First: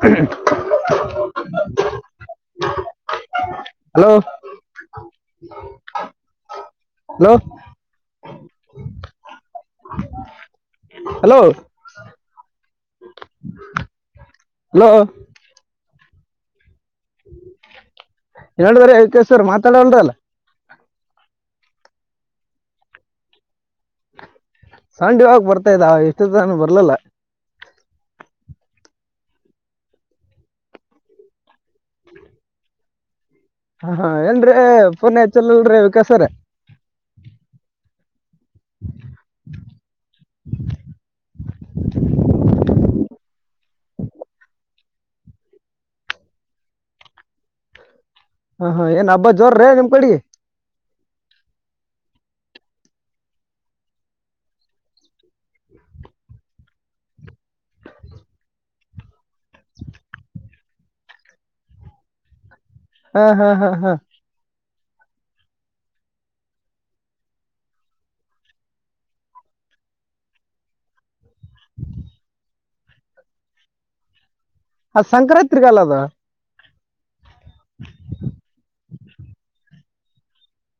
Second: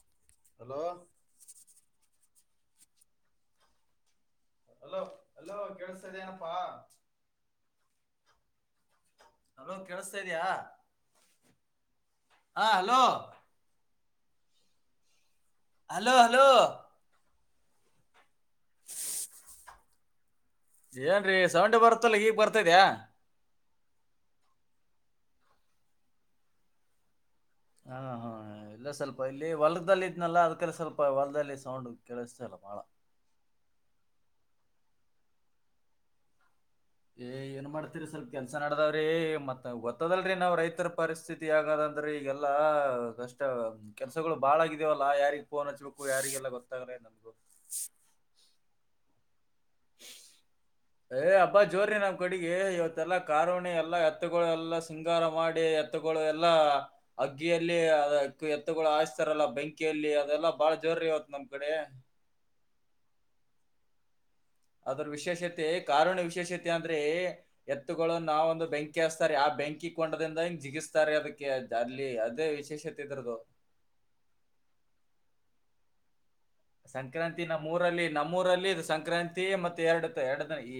ಹ hello hello hello hello ಕೇಳ ಸರಿ ಏನಪ್ಪಾ ಹಲೋ ಹಲೋ ಕೇಳಸ್ತಾ ಇದ ಇದ್ಯಾಾ ಹಲೋ ಹಾ ಹಲೋ ಹಲೋ ಹಲೋ ಹಲೋ ಎರಡುುವರೆ ಆಯ್ತು ಮಾತಾಡಲ್ರಲ್ಲ ಏನ್ರೀ ಸೌಂಡ್ ಬರ್ತಲ್ಲ ಈಗ್ ಬರ್ತದ್ಯಾ? ಸೌಂಡ್ ಇವಾಗ ಬರ್ತಿದೆ, ಎಷ್ಟು ತಾನ ಬರ್ಲಲ್ಲ ಹಾ ಹಾ ಇಲ್ಲ ಸ್ವಲ್ಪ ಇಲ್ಲಿ ಹೊಲದಲ್ಲಿ ಇದ್ನಲ್ಲ ಅದ್ಕ ಸ್ವಲ್ಪ ಹೊಲದಲ್ಲಿ ಸೌಂಡ್ ಕೆೇಳಿಸ್ತ ಇಲ್ಲ ಬಾಳ ಹ ಎಂದ್ರೆ ಪುನ ಹಚ್ಚಲಲ್ರೇ ವಿಕಾಸರ ಏ ಏನ್ ಮಾಡ್ತೀರಿ ಸ್ವಲ್ಪ ಕೆಲ್ಸ ನಡದಾವ್ರೀ ಮತ್ತ ಗೊತ್ತದಲ್ರರಿ ನಾವ್ ರೈತರ ಪರಿಸ್ಥಿತಿ ಯಗದ ಅಂದ್ರೆ ಈಗೆಲ್ಲಾ ಕಷ್ಟ ಕೆಲ್ಸಗಳು ಬಾಳಗಿದ್ಯವಲ್ಲಾ ಯಾರಿಗೆ ಫೋನ್ ಹಚ್ಬೇಕು ಯಾರಿಗೆಲ್ಲ ಗೊತ್ತಾಗಲ್ಲ ನಮಗು ಹ ಹಾ ಏನ್ ಹಬ್ಬ ಜೋರ ರೇ ನಿಮ್ ಕಡೆ ಏ್ ಹಬ್ಬಾ ಜೋರಿ ನಮ್ಮ್ ಕಡೆಗೆ ಇವತ್ತೆಲ್ಲಾ ಕಾರಣಿ ಎಲ್ಲಾ ಎತ್ತಗಳೆಲ್ಲಾ ಸಿೃಂಗಾರ ಮಾಡಿ ಎ ಎತ್ತುಗಳು ಎಲ್ಲಾ ಅಗ್ಗಿಯಲ್ಲಿ ಎತ್ತುಗಳು ಹಾಯಸ್ತಾರಲ್ಲ ಬೆಂಕಿಯಲ್ಲಿ ಅದೆಲ್ಲಾ ಬಾಳ ಜೋರ ಯಾವತ್ ನಮ್ ಕಡೆ ಹಾ ಹಾ ಹಾ ಹಾ ಅದ್ರ ವಿಶೇಷತೆ ಕಾರಣ ವಿಶೇಷತೆ ಅಂದ್ರೆ ಎತ್ತುಗಳ ನಾವ ಒಂದು ಬೆಂಕಿ ಹಸ್ತಾರೆ ಯ ಬೆಂಕಿ ಕೊಂಡದಿಂದ ಹೆಿಂಗ ಜಿಗಿಸ್ತಾರೆ ಅದಕ್ಕೆ ಅಲ್ಲಿ ಅದೇ ವಿಶೇಷತೆ ಇದ್ರದು [inaudible] ಅ ಸಂಕ್ರಾಂತರಿಗಾಲ ಅದ ಸಂಕ್ರಾಂತಿ ನಮ್ಮ್ೂರಲ್ಲಿ ನಮ್ಮೂರಲ್ಲಿ ಇ ಸಂಕ್ರಾಂತಿ ಮತ್ತೆ ಎರಡು ಎರಡು ಈ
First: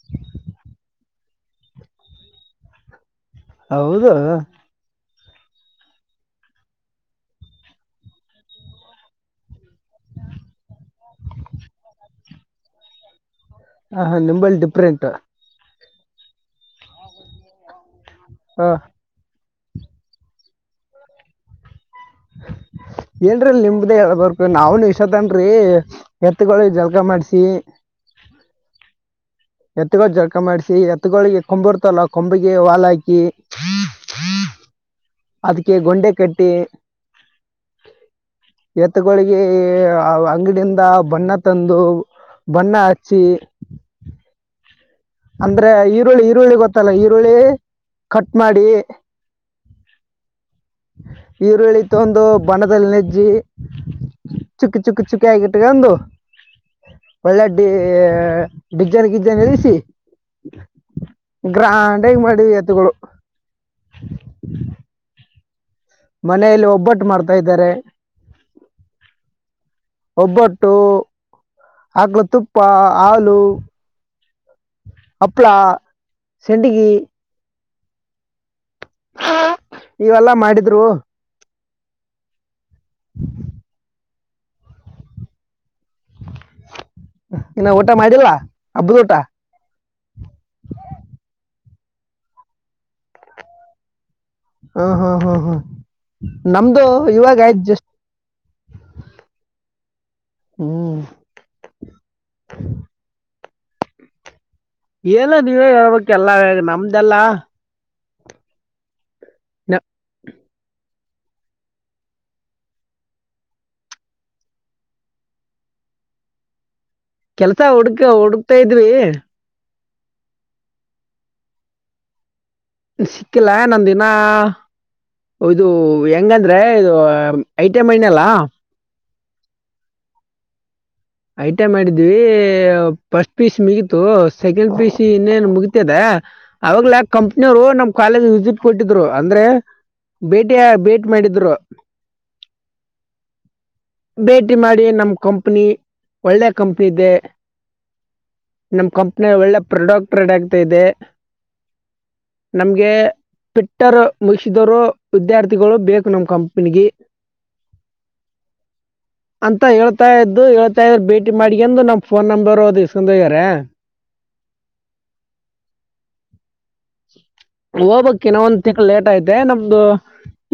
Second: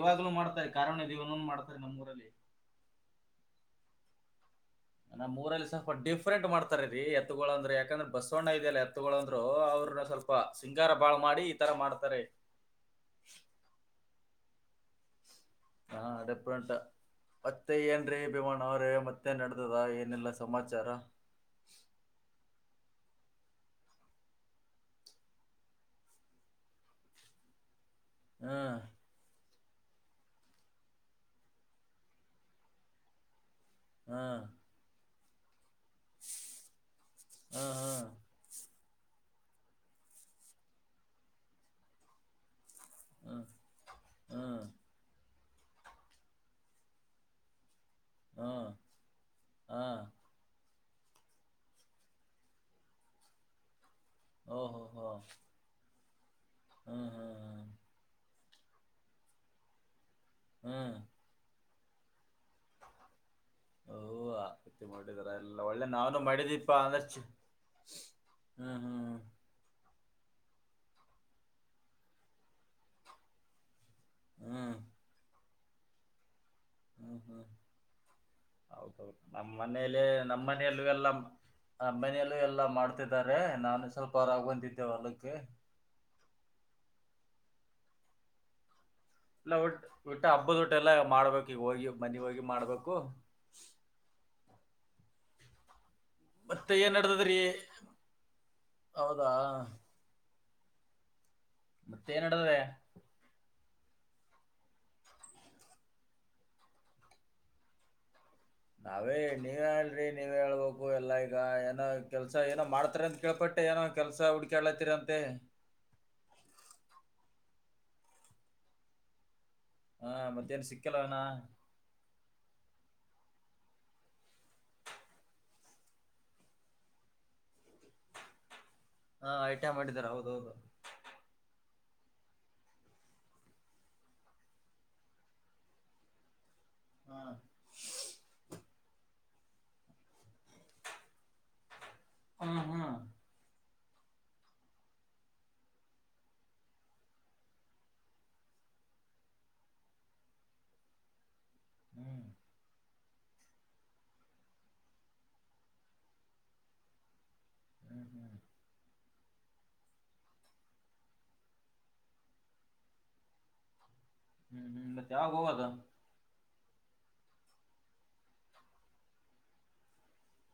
ಇವಾಗ್ಲೂ ಮಾಡ್ತಾರೆ ಕಾರಣ ದೇವನ ಮಾಡ್ತಾರೆ ನಮ್ಮ್ ಊರಲ್ಲಿ ಹೌದು ನಾ ಮೂರಲ್ಲಿ ಸ್ವಲ್ಪ ಡಿಫ್ರೆಂಟ್ ಮಾಡ್ತಾರ ರೀ ಎತ್ತುಗಳು ಅಂದ್ರೆ ಯಾಕಂದ್ರೆ ಬಸವಣ್ಣ ಇದದೆಲ್ಲ ಎತ್ತುಗಳಂದ್ರು ಅವ್ರರು ಸ್ವಲ್ಪ ಸಿಂಗಾರ ಬಾಳ ಮಾಡಿ ಈ ತರ ಮಾಡ್ತಾರೆ ಹಾ ನಿಂಬಲ್ಲಿ ಡಿಫ್ರೆಂಟ್ ಹಾ ಡೆಪ್ರೆಂಟ್ ಮತ್ತೆ ಏನ್ರೀ ಭಿಮಾ ಹಾ ಅವ್ರೆ ಮತ್ತೆ ನಡ ದ ಏನೆಲ್ಲಾ ಸಮಾಚಾರ ಹ ಏನ್ರೀ ನಿಮ್ದೇ ಹೇಳ್ಬರ್ು ನಾವ್ನು ಇಷೋತ್ತನ್ರಿ ಎತ್ಗಳಿ ಜಲ್ಕಾ ಮಾಡ್ಸಿ ಹ್ಮ ಎತ್ಗಳು ಜಡ್ಕ ಮಾಡ್ಸಿ ಎತ್ಗಳಿಗೆ ಕೊಂಬು ಇರ್ತಲ್ಲ ಕೊಂಬಿಗೆ ಹಾಲ್ ಹಾಕಿ ಹಾ ಅದಕ್ಕೆ ಗೊಂಡೆ ಕಟ್ಟಿ ಹ್ಮ್ ಎತ್ತಗಳಿಗೆ ಅಂಗಡಿಂದ ಬಣ್ಣ ತಂದು ಬಣ್ಣ ಚಿ ಹ್ಮ್ ಹ್ಮ್ ಅಂದ್ರೆ ಈರುಳ್ಳಿ ಈರುಳ್ಳಿ ಗೊತ್ತಲ್ಲ ಈರುಳ್ಳಿ ಕಟ್ ಮಾಡಿ ಹಾ ಇವರು ಹೇಳತ್ತು ಒಂದು ಬಣ್ಣದಲ್ಲಿ ನೆಜ್ಜಿ ಚುಕ್ಕ ಓಹೋ ಚುಕ್ಕ ಹೋ ಚುಕ್ಕಿ ಆಗಿಟ್ಟಕಂದು ಹ್ಮ್ ಹ್ಮ್ ಹ್ಮ್ ಒಳ್ಳೆಡ್ಡಿ ಡಿಜಜನ್ ಗಿಜಜನ್ ಎಳಿಸಿ ಹ್ಮ್ ಗ್ರಾಂಡಾಗಿ ಮಾಡಿವ ಎತ್ತುಗಳು ಓ ಹತ್ತಿ ಮಾಡಿದರ ಎಲ್ಲ ಅಲ್ಲ ಒಳ್ಳೆ ನಾವನು ಮನೆಯಲ್ಲಿ ಮಾಡಿದಿಪಾ ಒಬ್ಬಟ್ಟು ಅಂದಷ್ಟ ಮಾಡ್ತಾ ಇದ್ದಾರೆ ಹ್ಮ್ ಹ್ಮ್್ಮ್ ಒಬ್ಬಟ್ಟು ಹಕ್ಲು ತುಪ್ಪ ಹಾಲು ಹ್ಮ್ ಪಪ್ಳಾ ಸೆಂಡಗಿ ಹ್ಮ್ ಹ್ಮ್ ಹ್ಮ್ ಹೌದೌದು ನಮ್ಮ್ ಮನೇಲೆ ಇವೆಲ್ಲ ನಮ್ಮ ಮನೆಯಲ್ಲ ಮಾಡಿದ್ರು ಎಲ್ಲ ಆ ಮನೆಯಲ್ಲೂ ಎಲ್ಲಾ ಮಾಡ್ತಿದ್ದಾರೆ ನಾವು ಸ್ವಲ್ಪ ಹೊರಾಗ ಬಂದಿದ್ದೇವೆ ಅಲಕ್ಕೆ ಇನ್ನು ಊಟ ಮಾಡಿಲ್ಲ ಹಬ್ಬದ ಊಟ ಲಔಟ್ ಊಟ್ಟ ಹಬ್ಬದ ಟ ಎಲ್ಲ ಮಾಡ್ಬೇಕು ಈಗ ಹೋಗಿ ಮನಿ ಹೋಗಿ ಮಾಡ್ಬೇಕು ಹಾ ಹಾ ಹಾ ಹಾ ಮತ್ತೆ ಏನ್ ನಡ್ತದ್ರಿ ಹೌದಾ ಹ್ಮ್ ಮತ್ತೇಏನ್ಡತದೆ ಏನ ನೀವೇ ಹೇಳ್ಬೇಕ ಎಲ್ಲ ನಮ್ದಲ್ಲ ನಾವೇ ನೀವೇ ಅಲ್ರಿ ನೀವ ಹೇಳ್ಬೇಕು ಎಲ್ಲ ಈಗ ಏನೋ ಕೆಲ್ಸ ಏನೋ ಮಾಡ್ತಾರ ಅಂತ ಕೇಳ್ಪಟ್ಟೆ ಏನೋ ಕೆಲ್ಸ ಹುಡ್ಕಾಳ್ಲತ್ತರ ಅಂತೆ ಕೆಲ್ಸ ಹುಡುಕ್ ಹುಡುಕ್ತಾ ಇದ್ವಿ ಹಾ ಮತ್ತೇನ್ ಸಿಕ್ಕಲ್ಲ ಅವನ ಸಿಕ್ಕಿಲ್ಲ ನಂದಿನ ಇದು ಹೆಂಗಂದ್ರೆ ಇದು ಐಟ ಮೈನ್ ಅಲ್ಲಾ ಹಾ ಐಟಾ ಮಾಡಿದಾರ ಹೌದ ಹೌದು ಐಟಾ ಮಾಡಿದ್ವಿ ಫಸ್ಟ್ ಪೀ ಯು ಸಿ ಮುಗತು ಸೆಕೆಂಡ್ ಪೀಯು ಸಿ ಇನ್ನೇನ್ ಮುಗತದ ಅವಾಗಲ ಹಾ ಕಂಪ್ನಿ ಅವರು ನಮ್ ಕಾಲೇಜ್ ವಿಸಿಟ್ ಕೊಟ್ಟಿದ್ರು ಅಂದ್ರೆ ಭೇಟಿಯ ಭೇಟಿ ಮಾಡಿದ್ರು ಹ ಹಾ ಭೇಟಿ ಮಾಡಿ ನಮ್ಮ ಕಂಪನಿ ಒಳ್ಳೆ ಕಂಪನಿೆ ನಮ್ಮ ಕಂಪ್ನಿ ಒಳ್ಳೆ ಪ್ರಾಡಕ್ಟ್ ರೆಡ್ ಆಗ್ತಾ ಇದೆ ನಮ್ಗೆ ಿಟ್ಟರ್ ಮುಗಿಸಿದರು ವಿದ್ಯಾರ್ಥಿಗಳು ಬೇಕು ನಮ ಕಂಪನಿಿಗೆ ಹ್ಮ್ ಹ್ಮ್ ಅಂತ ಹೇಳ್ತಾ ಇದ್ದು ಹಳ್ ಭೇಟಿ ಮಾಡಿ ಅಂದು ನಮ್ ಫೋನ್ ನಂಬರ್ ಇಸ್ಕಾಡ್ ಹೋಗವ್ರೆ ಹ್ಮ್ ಹ್ಮ್ ಮತ್ತೆ ಯಾವಾಗ ಹೋಗದ ಹೋಗಬೇಕು ನಾವ ಒಂದು ತಿಂಗಳು ಲೇಟ್ ಆಯ್ತೆ ನಮ್ದು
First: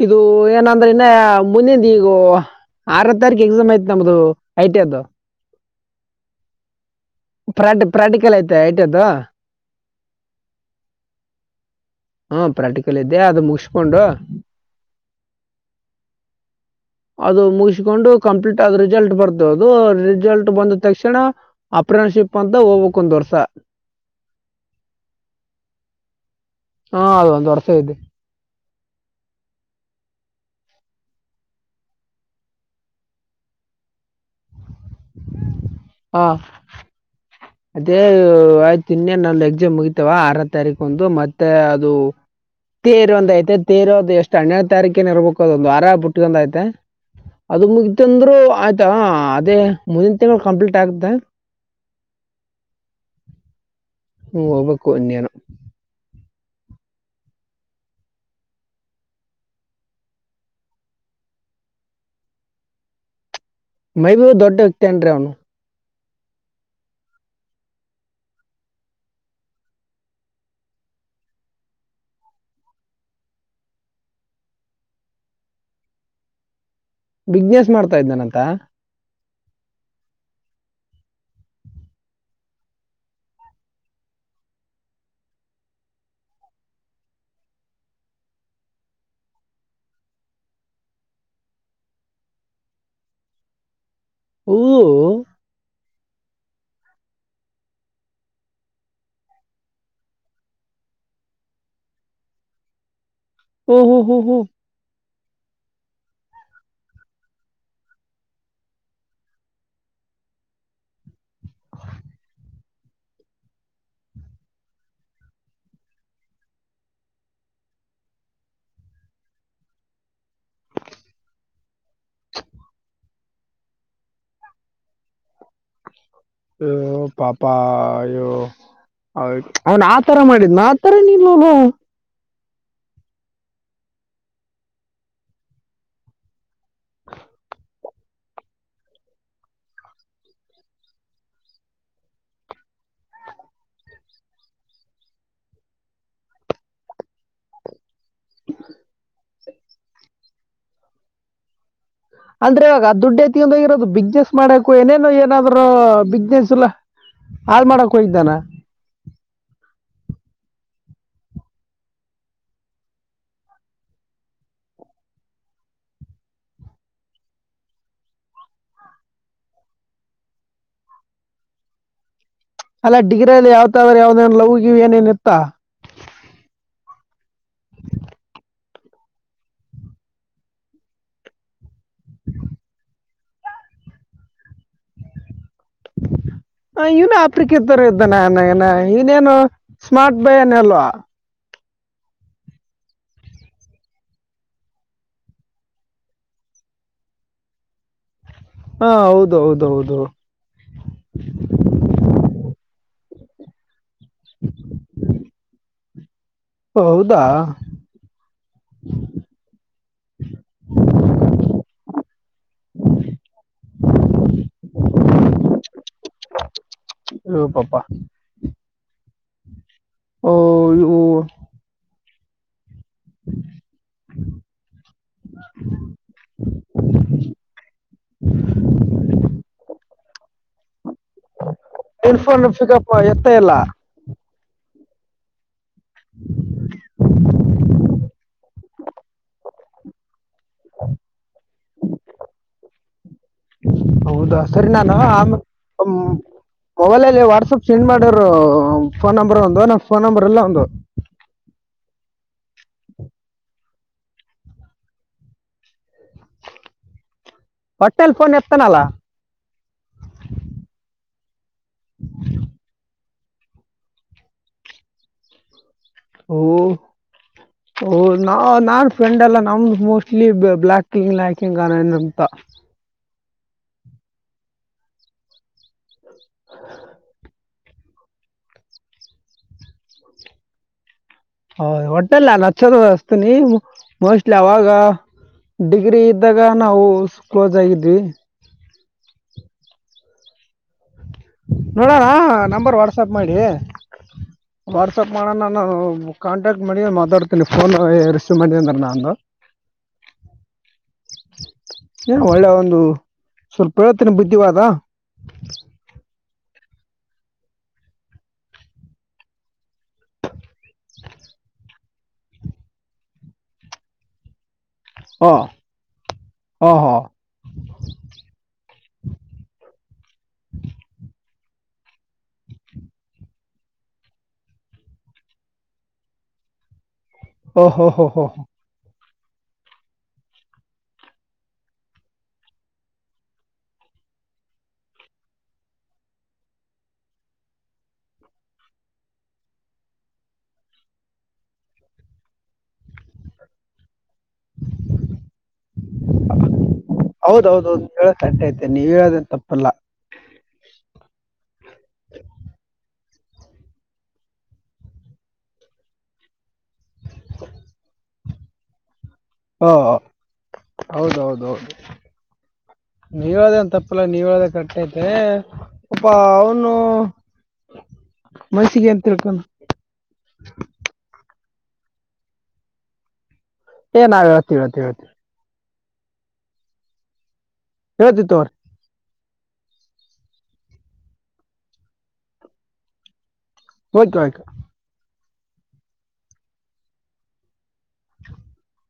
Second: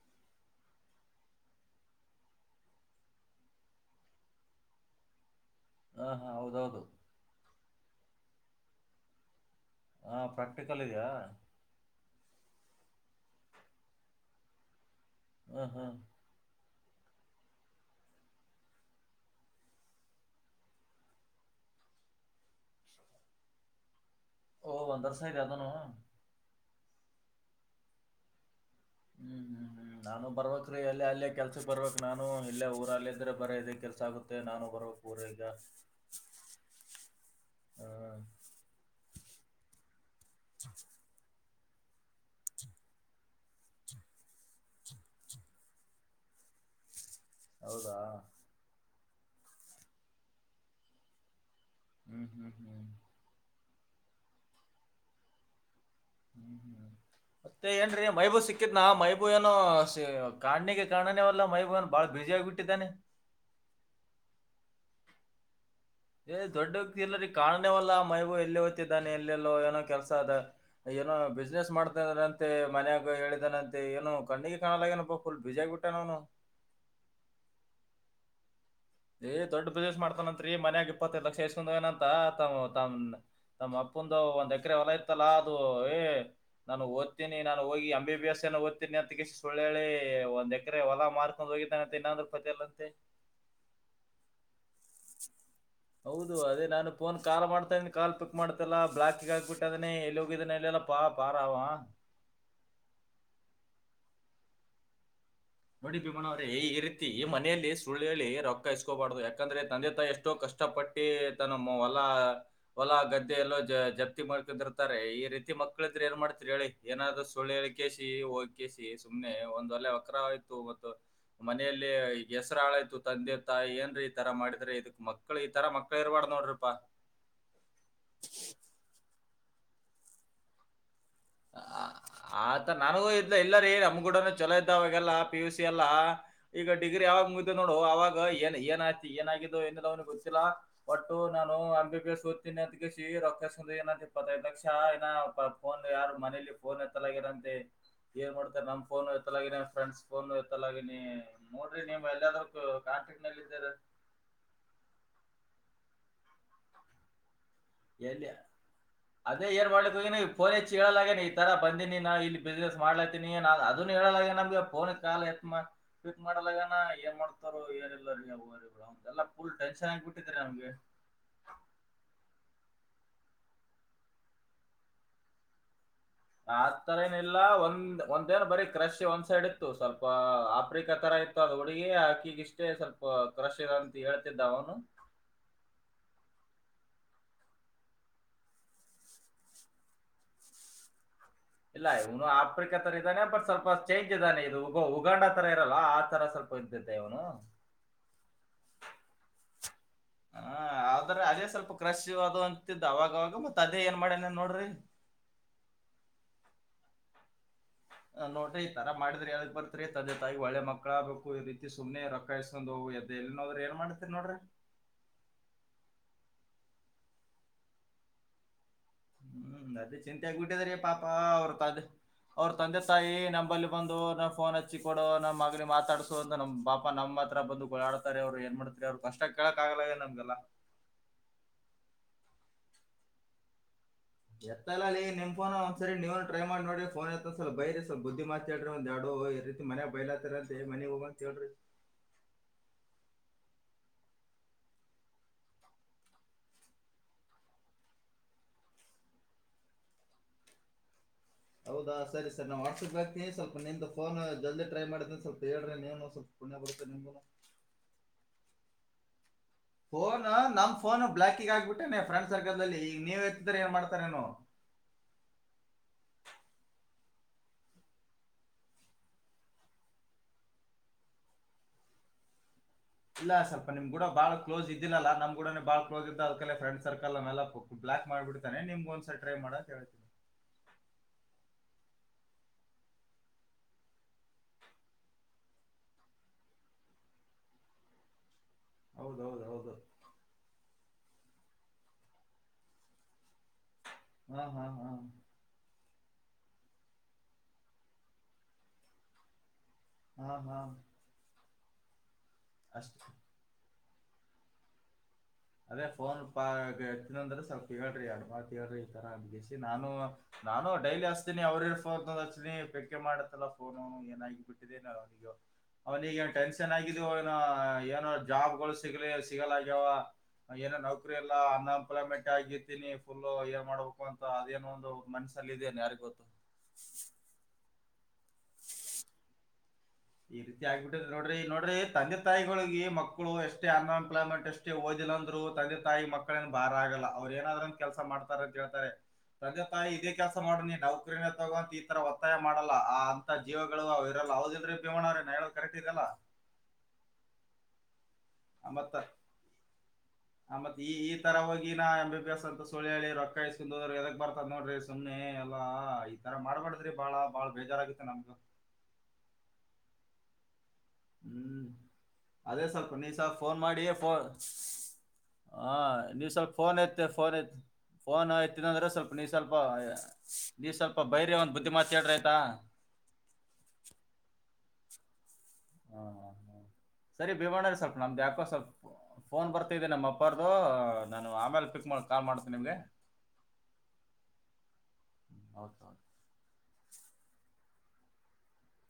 ಇದು ಏನಂದ್ರೆ ಇನ್ನ ಮುನಿಂದ ಈಗ ಆರೋ ತರಿಕು ಎಕ್ಸಾಮ್ ಐತೆ ನಮ್ದು ಐಟಿದು ಹಾ ಹಾ ಹೌದೌದು ಪ್ರಾಟ್ ಪ್ರಾಕ್ಟಿಕಲ್ ಐತೆ ಐಟಿ ಅದು ಹಾ ಪ್ರಾಕ್ಟಿಕಲ್ ಇದೆಯಾ ಹಾ ಪ್ರಾಕ್ಟಿಕಲ್ ಇದ್ದೆ ಅದು ಮುಗಿಸಕೊಂಡು ಹ್ಮ ಹ್ಮ ಅದು ಮುಗಿಸಿಕೊಂಡು ಕಂಪ್ಲೀಟ್ ಆದದ ರಿಸಲ್ಟ್ ಬರ್ತ ಅದು ರಿಸಲ್ಟ್ ಬಂದ ತಕ್ಷಣ ಅ ಇಂಟರ್ನ್ಶಿಪ್ ಪ್ ಅಂತ ಹೋಗ್ಕ್ ಒಂದ್ ವರ್ಷ ಹೊ ಒಂದ್ ವರ್ಷ ಇದೇನಾ ಅದುನ್ನು ಹಾ ಅದು ಒಂದು ವರ್ಷ ಇದೆ ಹ್ಮ್ ಹ್ಮ್ ಹ್ಮ್ ನಾನು ಬರ್ಬೇಕಕ್ ರೀ ಅಲ್ಲೇ ಅಲ್ಲೇ ಕೆಲ್ಸ ಬರ್ಬೇಕಕ್ ನಾನು ಇಲ್ಲ ಊರಲ್ಲ ಇದ್ರೆ ಬರ ಇದಕ್ಕೆ ಕೆಲ್ಸ ಆಗುತ್ತೆ ನಾನು ಬ ಬರ್ಬೆಕ್ ಉರಿಗ ಹಾ ಅದೇ ಹ್ಮ್ ಆಯ್ತು ಇನ್ನೆ ನಾ ಎಕ್ಸಾಮ್ ಮುಗಿತವ ಆರ ತಾರೀಕು ಒಂದು ಮತ್ ಮತ್ತೆ ಅದು ತೇರ ಒಂದ ಐತೆ ತೇರು ಅದು ಎಷ್ಟು ಹನ್ನೆರಡು ತಾರೀಕಿನ ಇರ್ಬೇಕು ಅದು ಒಂದು ವಾರ ಬಿುಟ್ಗಂದೈತೆ ಅದು ಹೌದಾ ಮುಗಿತ ಅಂದ್ರು ಆಯ್ತಾ ಅದೇ ಮುಂದಿನ ತಿಂಗಳು ಕಂಪ್ಲೀಟ್ ಆಗುತ್ತೆ ಹ್ಮ್ ಹ್ಮ್ ಹ್ಮ್ ಹ್ಮ್ ಹೋಗ್ಬೇಕು ಇನ್ನೇನು ಹ್ಮ್ ಹ್ಮ ಮತ್ತೆ ಏನ್ರಿ ಮೈಬೂ ಸಿಕ್ಕಿದ್ನಾ ಮೈಬೂ ಏನು ಕಾಣ್ಣಿಗೆ ಕಾಣನೇವಲ್ಲಾ ಮೈಬೂ ಏ ಬಾಳ ಬ ಬ್ಯುಸಿ ಆಗ್ಬಿಟನೆ ಮೈಬು ದೊಡ್ಡ ವ್ಯಕ್ತನ್ರೀ ಅವನು ಹೆ ದೊಡ್ಡೋಗತಿ ಇಲ್ಲರಿ ಕಣೇವಲ್ಲ ಮೈಬೂ ಎಲ್ಲಿ ಓತ್ತಿದ್ದಾನೆ ಎಲ್ಲೆಲ್ಲೋ ಏನೋ ಕೆಲಸ ಅದ ಏನೋ ಬಿಸ್ನೆಸ್ ಮಾಡ್ತಂತೆ ಮನಯಾಗ ಹೇಳಿದನಂತೆ ಏನು ಕಣ್ಣಿಗೆ ಕಾಣಲಾಗಏನಪ್ಪ ಫುಲ್ ಬ್ಯುಸಿ ಆಗ್ಬಿಟ್ಟನ್ ಅವ್ನು [inaudible] ಬಿಸ್ನೆಸ್ ಮಾಡ್ತಾ ಇದನನಂತ ಏ್ ದೊಡ್ ಬಿಸ್ನೆಸ್ ಮಾಡತಾನತ್ರಿ ಮನ್ಯಾಗ ಇಪ್ಪತ್ತೈ ಲಕ್ಷ ಎಸ್ಕಂದನಂತ ತಾವ್ ತನ್ ನಮ್ಮ್ ಅಪ್ಪಂದು ಒಂದ್ ಎಕರೆ ಹೊಲ ತ್ತತಲ್ಲಾ ಅದು ಏ ನಾನು ಓದ್ತೀನಿ ನಾನು ಹೋಗಿ ಎ ಬಿ ಬಿ ಎಸ್ ಓಡ್ತೀನಿ ಅಂಥಾ ಸುಲಹೇಲಿ ಒಂದ್ ಎಕರೆ ಹೊಲಾ ಮಾರ್ಕೊಂಡ್ ಹೋಗಿದ್ದಾನೆ ಅಂತ ಇನ್ನಂದ್ರ ಪತಲ್ಲ ಅಂತೆ [inaudible] ಹೊ ಹೌದು ಅದೇ ನಾನ ಫೋನ್ ಕಾಲ್ ಮಾಡ್ತಾಯಿದೀನಿ ಕಾಲ್ ಪಿಕ್ ಮಾಡ್ತಲ್ಲ ಬ್ಲಾಕಿಗೆ ಹಾಕ್ಬಿಟ್ಟದಾನೆ ಎಲ್ಲಿ ಹೋಗಿದ್ದಾನೆಲಲ್ಲ ಪಾ ಬಾರಾವ ಹೊ ಹೊ ಹೋ ಹೋ ನೋಡಿ ಭೀಮಣ್ಣ ಅವ್ರೆ ಈ ರೀತಿ ಮನೆಯಲ್ಲಿ ಸುಳ್ಳು ಹೇಳಿ ರೊಕ್ಕ ಇಸ್ಕೋಬಾರ್ದು ಯಾಕಂದ್ರೆ ತಂದೆ ತಾಯಿ ಎಷ್ಟೋ ಕಷ್ ಕಷ್ಟ ಪಟ್ಟಿ ತನ್ನ ಹೊಲ ಹೊಲ ಗದ್ದೆಯಲ್ಲ ಜಪ್ತಿ ಮಾಡಕೊಂಡಿರ್ತಾರೆ ಈ ರೀತಿ ಮಕ್ಕಳ ಇದ್ರೆ ಏನ್ ಮಾಡ್ತಿರಿ ಹೇಳಿ ಏನಾದ್ರು ಸುಳ್ಳ ಹೇಳ ಕೇಸಿ ಹೋಗಿ ಕೇಸಿ ಸುಮ್ಮನೆ ಒಂದ ಒಲೆ ಎಕ್ರ ಹೂ ಒಂದು ಮನೆಯಲ್ಲಿ ಹೆಸ್ರ ಹಾಳಾಯ್ತು ತಂದೆ ತಾಯಿ ಏನ್ರಿ ಈ ತರ ಮಾಡಿದ್ರೆ ಇದಕ್ ಮಕ್ಳು ಈ ತರ ಮಕ್ ಅಯ್ಯೋ ಪಾಪ ಅಯ್ಯೋ ಅವನ್ ಆತರ ಮಾಡಿದ್ನ ಥರ ನೀನು ಆತ ನನಗೂ ಇ ಇ ಇಲ್ಲರಿ ನಮ್ಗೂಡನ ಚಲೋ ಇದ್ದ ಅವಾಗೆಲ್ಲ ಪಿ ಯು ಸಿ ಎಲ್ಲ ಈಗ ಡಿಗ್ರಿ ಯಾವಾಗ ಮುಗಿದಿದೆ ನೋಡು ಅವಾಗ ಏನ್ ಏನ್ ಆಯ್ತಿ ಏನಾಗೆದೋ ಏನಿಲ್ಲ ಅವನಿಗೆ ಗೊತ್ತಿಲ್ಲ ಒಟ್ಟು ನಾನು ಎಂಬಿ ಬಿ ಎಸ್ ಓದತ್ತೇನೆ ಅಂತ ಅಂದು ಕೇಸಿ ರೊಕ್ಕ ಇಸ್ಕೊಂಡಿದ್ರೆ ಏನ ಆಗ್ತಿತ್ತು ಇಪ್ಪತ್ತೈದು ಲಕ್ಷ ಇನಾ ಫೋನ್ ಯಾರು ಮನೇಲಿ ಫೋನ್ ಏತ್ತಲ್ಲ ಆಗೇದ ಅಂತೆ ಏನ್ ಮಾಡ್ತಾರೆ ನಮ್ಮ ಫೋನು ಎತ್ತಲಾಗಿನ ಫ್ರೆಂಡ್ಸ್ ಫೋನು ಎತ್ತಲಾಗಿನಿ ನೀವು ಎಲ್ಲಾದ್ರೂ ಅಂದ್ರೆ ಇವಾಗ ದುಡ್ಡ ಕಾಂಟ್ಯಾಕ್ಟ್ ನಲ್ಲಿ ಎತ್ಕೊಂಡು ಇದ್ದೀರ ಹೋಗಿರೋದು ಬಿಸ್ನೆಸ್ ಮಾಡಕ ಹೋಗ್ಯಾನೇನು ಏನಾದ್ರು ಬಿಸ್ನೆಸ್ ಎಲ್ಲ ಹಾಳ ಮಾಡಕ್ ಎಲ್ಲಿ ಹೋಗಿದ್ದಾನ ಅದೇ ಏನ್ ಮಾಡಲಕ ಹೋಗ್ಯಾನ ಏನು ಫೋನ್ ಹಚ್ಚಿ ಹೇಳಲ್ಲ ಆಗ್ಯನ ಈ ತರ ಬಂದಿದೀನಿ ನಾ ಇಲ್ಲಿ ಬಿಸ್ನೆಸ್ ಮಾಡ್ಲಾತಿನಿ ಅದನು ಹೇಳಲ್ಲ ಆಗ್ಯದ ನಮ್ಗೆ ಫೋನ್ ಕಾಲ್ ಎತ್ತಿ ಮಾಡಿ ಪಿಕ್ ಮಾಡಲ್ಲ ಆಗ್ಯನ ಏನ್ ಮಾಡ್ತಾರೋ ಏನಿಲ್ಲೋ ಎಲ್ಲಾ ಫುಲ್ ಟೆನ್ಷನ್ ಆಗಿ ಬಿಟ್ಟಿದೇ ರೀ ನಮಗೆ ಅಲ್ಲ ಡಿಗ್ರಿ ಅಲ್ಲಿ ಯಾವತಾವ್ರ ಯಾವ್ದನ್ ಲವ್ ಗಿವ್ ಏನೇನ ಇತ್ತ ಆ ತರ ಏನಿಲ್ಲಾ ಒಂದ್ ಒಂದೇನ್ ಬರೀ ಕ್ರಶ್ ಒಂದ್ ಸೈಡ್ ಇತ್ತು ಸ್ವಲ್ಪ ಆಫ್ರಿಕಾ ತರ ಇತ್ತು ಅದು ಅವಿಗೆ ಆಕಿಗಿಷ್ಟೇ ಸ್ವಲ್ಪ ಕ್ರಶ್ ಇರಂತ ಹೇಳ್ತಿದ್ದ ಅವನು ಇವನು ಆಫ್ರಿಕ ತರ ಇದ್ದಾನೆನನ ಇವನೇನು ಸ್ಮಾರ್ಟ್ ಬಾಯ್ ಏನ್ ಅಲ್ವಾ ಇಲ್ಲ ಇವನು ಆಫ್ರಿಕಾ ತರ ಇದ್ದಾನೆ ಬಟ್ ಸ್ವಲ್ಪ ಚೇಂಜ್ ಇದಾನೆ ಇದು ಉಗ ಉಗಾಂಡ ತರ ಇರಲ್ಲ ಆ ತರ ಸ್ವಲ್ಪ ಪದ್ಧತ ಇವನು ಹಾ ಹೌದು ಹೌದು ಹೌದು ಹ ಆದ್ರೆ ಅದೇ ಸ್ವಲ್ಪ ಕ್ರಶ್ ಅದು ಅಂತಿದ್ದ ಅವಾಗವಾಗ ಮತ್ ಅದೇ ಏನ್ ಮಾಡ್ಯಾನ್ ಏನ್ ನೋಡ್ರಿ ಹೌದಾ ಆ, ನೋಡ್ರಿ ಈ ತರ ಮಾಡಿದ್ರೆ ಹೇಳಕ್ ಬರ್ತ್ರಿ ತಂದೆ ತಾಯಿ ಒಳ್ಳೆ ಮಕ್ಕಳಾಗ್ಬೇಕು ಈ ರೀತಿ ಸುಮ್ನೆ ರೊಕ್ಕ ಇಸ್ಕೊಂಡು ಎದ್ದು ಎಲ್ಲಿ ನೋಡ್ರಿ ಏನ್ ಮಾಡ್ತೀರಿ ನೋಡ್ರಿ ಅಯ್ಯೋ ಪಾಪ ಹ್ಮ್ ಅದೇ ಚಿಂತೆ ಓ ಆಗ್ಬಿಟ್ಟಿದ್ರೀ ಇವು ಪಾಪ ಅವ್ರ ತಂದೆ ಅವ್ರ ತಂದೆ ತಾಯಿ ನಂಬಲ್ಲಿ ಬಂದು ನ ಫೋನ್ ಹಚ್ಚಿ ಕೊಡು ನಮ್ಮ್ ಮಗನ ಮಾತಾಡಸು ನಮ್ಮ ಪಾಪ ನಮ್ಮ ಹತ್ರ ಬಂದ ಗೋಳಾಡುತ್ತಾರೆ ಅವ್ರು ಅವರು ಏನ್ ಮಾಡ್ತೀರಿ ಅವ್ರು ಕಷ್ಟ ಕೇಳಕ ಆಗಲ್ಲ ಆಗ್ಯದ ನಮಗೆಲ್ಲ ಇನ್ ಫೋನ್ ಪಿಕಪ್ ಎತ್ತತಾ ಇಲ್ಲ ಎತ್ತಲ್ಲ ಲೇ ನಿಮ್ಫೋನ್ ಒಂದ್ ಸರಿ ನೀವನು ಟ್ರೈ ಮಾಡಿ ನೋಡರಿ ಫೋನ್ ಎತ್ತಸರೀ ಸ್ವಲ್ಪ ಬೈರಿ ಸ್ವಲ್ಪ ಬುದ್ಧಿ ಮಾತು ಹೇಳ್ರಿ ಒಂದ್ ಹ ಈ ರೀತಿ ಮನ್ಯಾಗ ಬಯಲಾತ್ತರ ಅಂತೆ ಮನೆಗ್ ಹೋಗಂತ ಹೇಳ್ರಿ ಹೌದಾ ಸರಿ ನಾನು ಆಮೇಲೆ ಮೊಬೈಲಲ್ಲಿ ವಾಟ್ಸಪ್ ಸೆಂಡ್ ಮಾಡಿರು ಫೋನ್ ನಂಬರ್ ಅವಂದು ನಂಗೆ ಫೋನ್ ನಂಬರ್ ಇಲ್ಲ ಅವಂದು ಹೌದಾ ಸರಿ ಸರಿ ನಾನ್ ವಾಟ್ಸಪ್ ಗೆ ಹಾಕ್ತೀನಿ ಸ್ವಲ್ಪ ನಿಂದು ಫೋನ್ ಜಲ್ದಿ ಟ್ರೈ ಮಾಡಿದೇನ ಸ್ವಲ್ಪ ಹೇಳ್ರಿ ನೀನು ಒಟ್ಟಿನಲ್ಲಿ ಫೋನ್ ಎತ್ತತಾನಲ್ಲ ಫೋನ್ ನಮ್ ಫೋನ್ ಬ್ಲಾಕಿಗೆ ಹಾಕ್ಬಿಟ್ಟಾನೆ ಫ್ರೆಂಡ್ ಸರ್ಕಲ್ದಲ್ಲಿ ಈಗ ನೀವ ಎತ್ತುತ್ತಾನೆ ಏನ್ ಮಾಡ್ತಾರೇನು ಓ ಹೊ ಓ ನಾ ನಾನ್ ಫ್ರೆಂಡ್ ಎಲ್ಲ ನಮ್ದು ಮೋಸ್ಟ್ಲಿ ಬ್ಲಾಕ್ ಯಾಕಿಂಗ್ ಏನಂತ [unintelligible] ಇಲ್ಲ ಸ್ವಲ್ಪ ನಿಮ್ ಗುಡ ಬಾಳ ಕ್ಲೋಸ್ ಇದ್ದಿಲ್ಲಲ್ಲ ನಮ್ ಗುಡನೆ ಬಾಳ ಕ್ಲೋಸ್ ಇದ್ದ ಅದಕಲೇ ಫ್ರೆಂಡ್ ಸರ್ಕಲ್ ಅವನೆಲ್ಲ ಬ್ಲಾಕ್ ಮಾಡ್ಬಿಡ್ತಾನೆ ನಿಮ್ಗ ಒಂದ್ಸಲ ಟ್ರೈ ಮಾಡ ಅಂತ ಹೇಳಿದ್ನೆ ಹೌದ ಹೊಟ್ಟನಲ್ಲಿ ನಾನ ಹಚ್ಚದ ಹಸ್ತನಿ ಮೋಸ್ಟ್ಲಿ ಅವಾಗ ಡಿಗ್ರಿ ಇದ್ದಾಗ ನಾವು ಕ್ಲೋಸ್ ಆಗಿದ್ವಿ ಹೌದೌದ ಹೌದು ನೋಡೋಣ ನಂಬರ್ ವಾಟ್ಸಪ್ ಮಾಡಿ ಹಾ ಹಾ ಹಾ ವಾಟ್ಸಪ್ ಮಾಡೋಣ ನಾನು ಕಾಂಟ್ಯಾಕ್ಟ್ ಮಾಡಿ ಮಾತಾಡ್ತೀನಿ ಫೋನ್ ರಿಸೀವ್ ಮಾಡಿದ ಅಂದ್ರೆ ನಂದು ಹ್ಮ ಹಾ ಏ ಒಳ್ಳೆ ಒಂದು ಅಷ್ಟೇ ಸ್ವಲ್ಪ ಹಳತ್ತಿನ ಬುದ್ಧಿವಾದ ಅದೇ ಫೋನ್ ಪತ್ತಿನಂದ್ರೆ ಸ್ವಲ್ಪ ಹೇಳ್ರಿ ಅಡು ಮಾತ ಹೇಳ್ರಿ ಈ ತರ ಅಗಿಸಿ ನಾನು ನಾನು ಡೈಲಿ ಹಚ್ತಿನಿ ಅವ್ರ ಇರ್ನಿ ಪೇಕ ಮಾಡತ್ತಲ್ಲ ಫೋ ಏನ ಬಿಟ್ಟ ಅವ ಓ ಅವನಿಗ ಓ ಟೆನ್ಷನ್ ಹೋ ಆಗಿದ ಏನೋ ಜಾಬ್ ಸಿಗ ಸಿಗಲಾಗ್ಯಾವ ಏನೋ ನೌಕರಿ ಎಲ್ಲ ಅನ್ಎಂಪ್ಲಾಯ್ಮೆಂಟ್ ಆಗಿರ್ತೀನಿ ಫುಲ್ ಏನ್ ಮಾಡ್ಬೇಕು ಅಂತ ಅದೇನೋ ಒಂದು ಮನ್ಷ ಇದೇನೆ ಯಾರಿ ಗೊತ್ತು ಹ ಹೋ ಹ ಹ ಈ ರೀತಿ ಆಗ್ಬಿಟ್ಟ್ರ ನೋಡ್ರಿ ನೋಡ್ರಿ ತಂದೆ ತಾಯಿಗಳಿಗೆ ಮಕ್ಕಳು ಎಷ್ಟೇ ಅನ್ಎಂಪ್ಲಾಯ್ಮೆಂಟ್ ಎಷ್ಟೇ ಓದಿ ಲ್ಲಂದ್ರು ತಂದೆ ತಾಯಿ ಮಕ್ಕಳೇಏನ್ ಬ ಭಾರ ಆಗಲ್ಲ ಅವ್ರು ಏನಾದ್ರ ಒನ್ ಕೆಲಸ ಮಾಡ್ತಾರ ಅಂತ ಹೇಳ್ತಾರೆ ತಂದೆ ತಾಯಿ ಇದೇ ಕೆಲ್ಸ ಮಾಡನಿ ನೌಕರಿನ ತಗೋಂತ ಈ ತರ ಒತ್ತಾಯ ಮಾಡಲ್ಲ ಆ ಅಂತ ಜೀವಗಳು ಲ್ಲ ಹದ ಇದ್ರೆ ಪೀಮಣ್ರ ನಾ ಹೇಳ ಕರೆಕ್ಟ್ ಇದಲ್ಲ ಹೌದೌದು ಹೇಳೋ ಕರೆಕ್ಟ್ ಐತೆ ಆ ನೀವು ಮತ್ ಹೇಳೋದೇನು ತಪ್ಪಲ್ಲ ಆತ್ ಈ ಈ ತರ ಹೋಗಿನ ಎ ಬಿ ಬಿ ಎಸ್ ಅಂತ ಸಿ ಹೇಳಿ ರ ಕೈಸ್ಕೊಂಡ ಹೋದ್ರ ಎದಕ್ ಬರ್ತದ ನೋಡ್ರಿ ಸುಮ್ನೆ ಎಲ್ಲಾ ಈ ತರ ಮಾಡ್ಬಾರ್ದ ರಿ ಬಾಳ ಬಾಳ ಬೇಜಾರಾಗುತ್ತೆ ನಮ್ಗೆ ಹೌದೌದೌದು ಅದೇ ಸ್ವಲ್ಪ ನೀವ್ಸಲ್ ಫೋನ್ ಮಾಡಿಯೇೋ ನೀವು ಹೇಳೋದೇ ಕರೆಕ್ಟ್ ಐತೆ ಹ ಪಾಪ ನೀವ್ ಸ್ವಲ್ಪ ಅವನು ಫೋನ್ ಐತ್ತ ನ್ ಫೋನ್ ಐತ ಅಂದ್ರೆ ಮನಸ್ಸಿಗೆ ಏನು ಸ್ವಲ್ಪ ನೀ ತಿಳ್ಕೊಂಡು ಸ್ವಲ್ಪ ನೀ ಸ್ವಲ್ಪ ಬೈರ್ಯ ಒಂದ್ ಬ ಮತ್ತೇಟ್ರ ಆಯ್ತಾ ಏ ನಾವ ರತವಿತ ಹತ ಹಾ ಹ ಸರಿ ಬಿವಣ್ಣ್ರ ಸ್ವಲ್ಪ ನಮ್ದು ಹೇಳ್ತೀವಿ ಯಕೋ ತಗೋರಿ ಸ್ವಲ್ಪ ಫೋನ್ ಬರ್ತಿದ್ದೆ ನಮ್ಮ ಅಪ್ಪಾರದುು ನಾನು ಆಮೇಲೆ ಪಿಕ್ ಮಾಡ ಕಾಲ್ ಮಾಡ್ತೇನಿ ನಿಮ್ಗೆ ಹಯ್ತು ಆಯ್ತು ಹೌದೌದು [inaudible]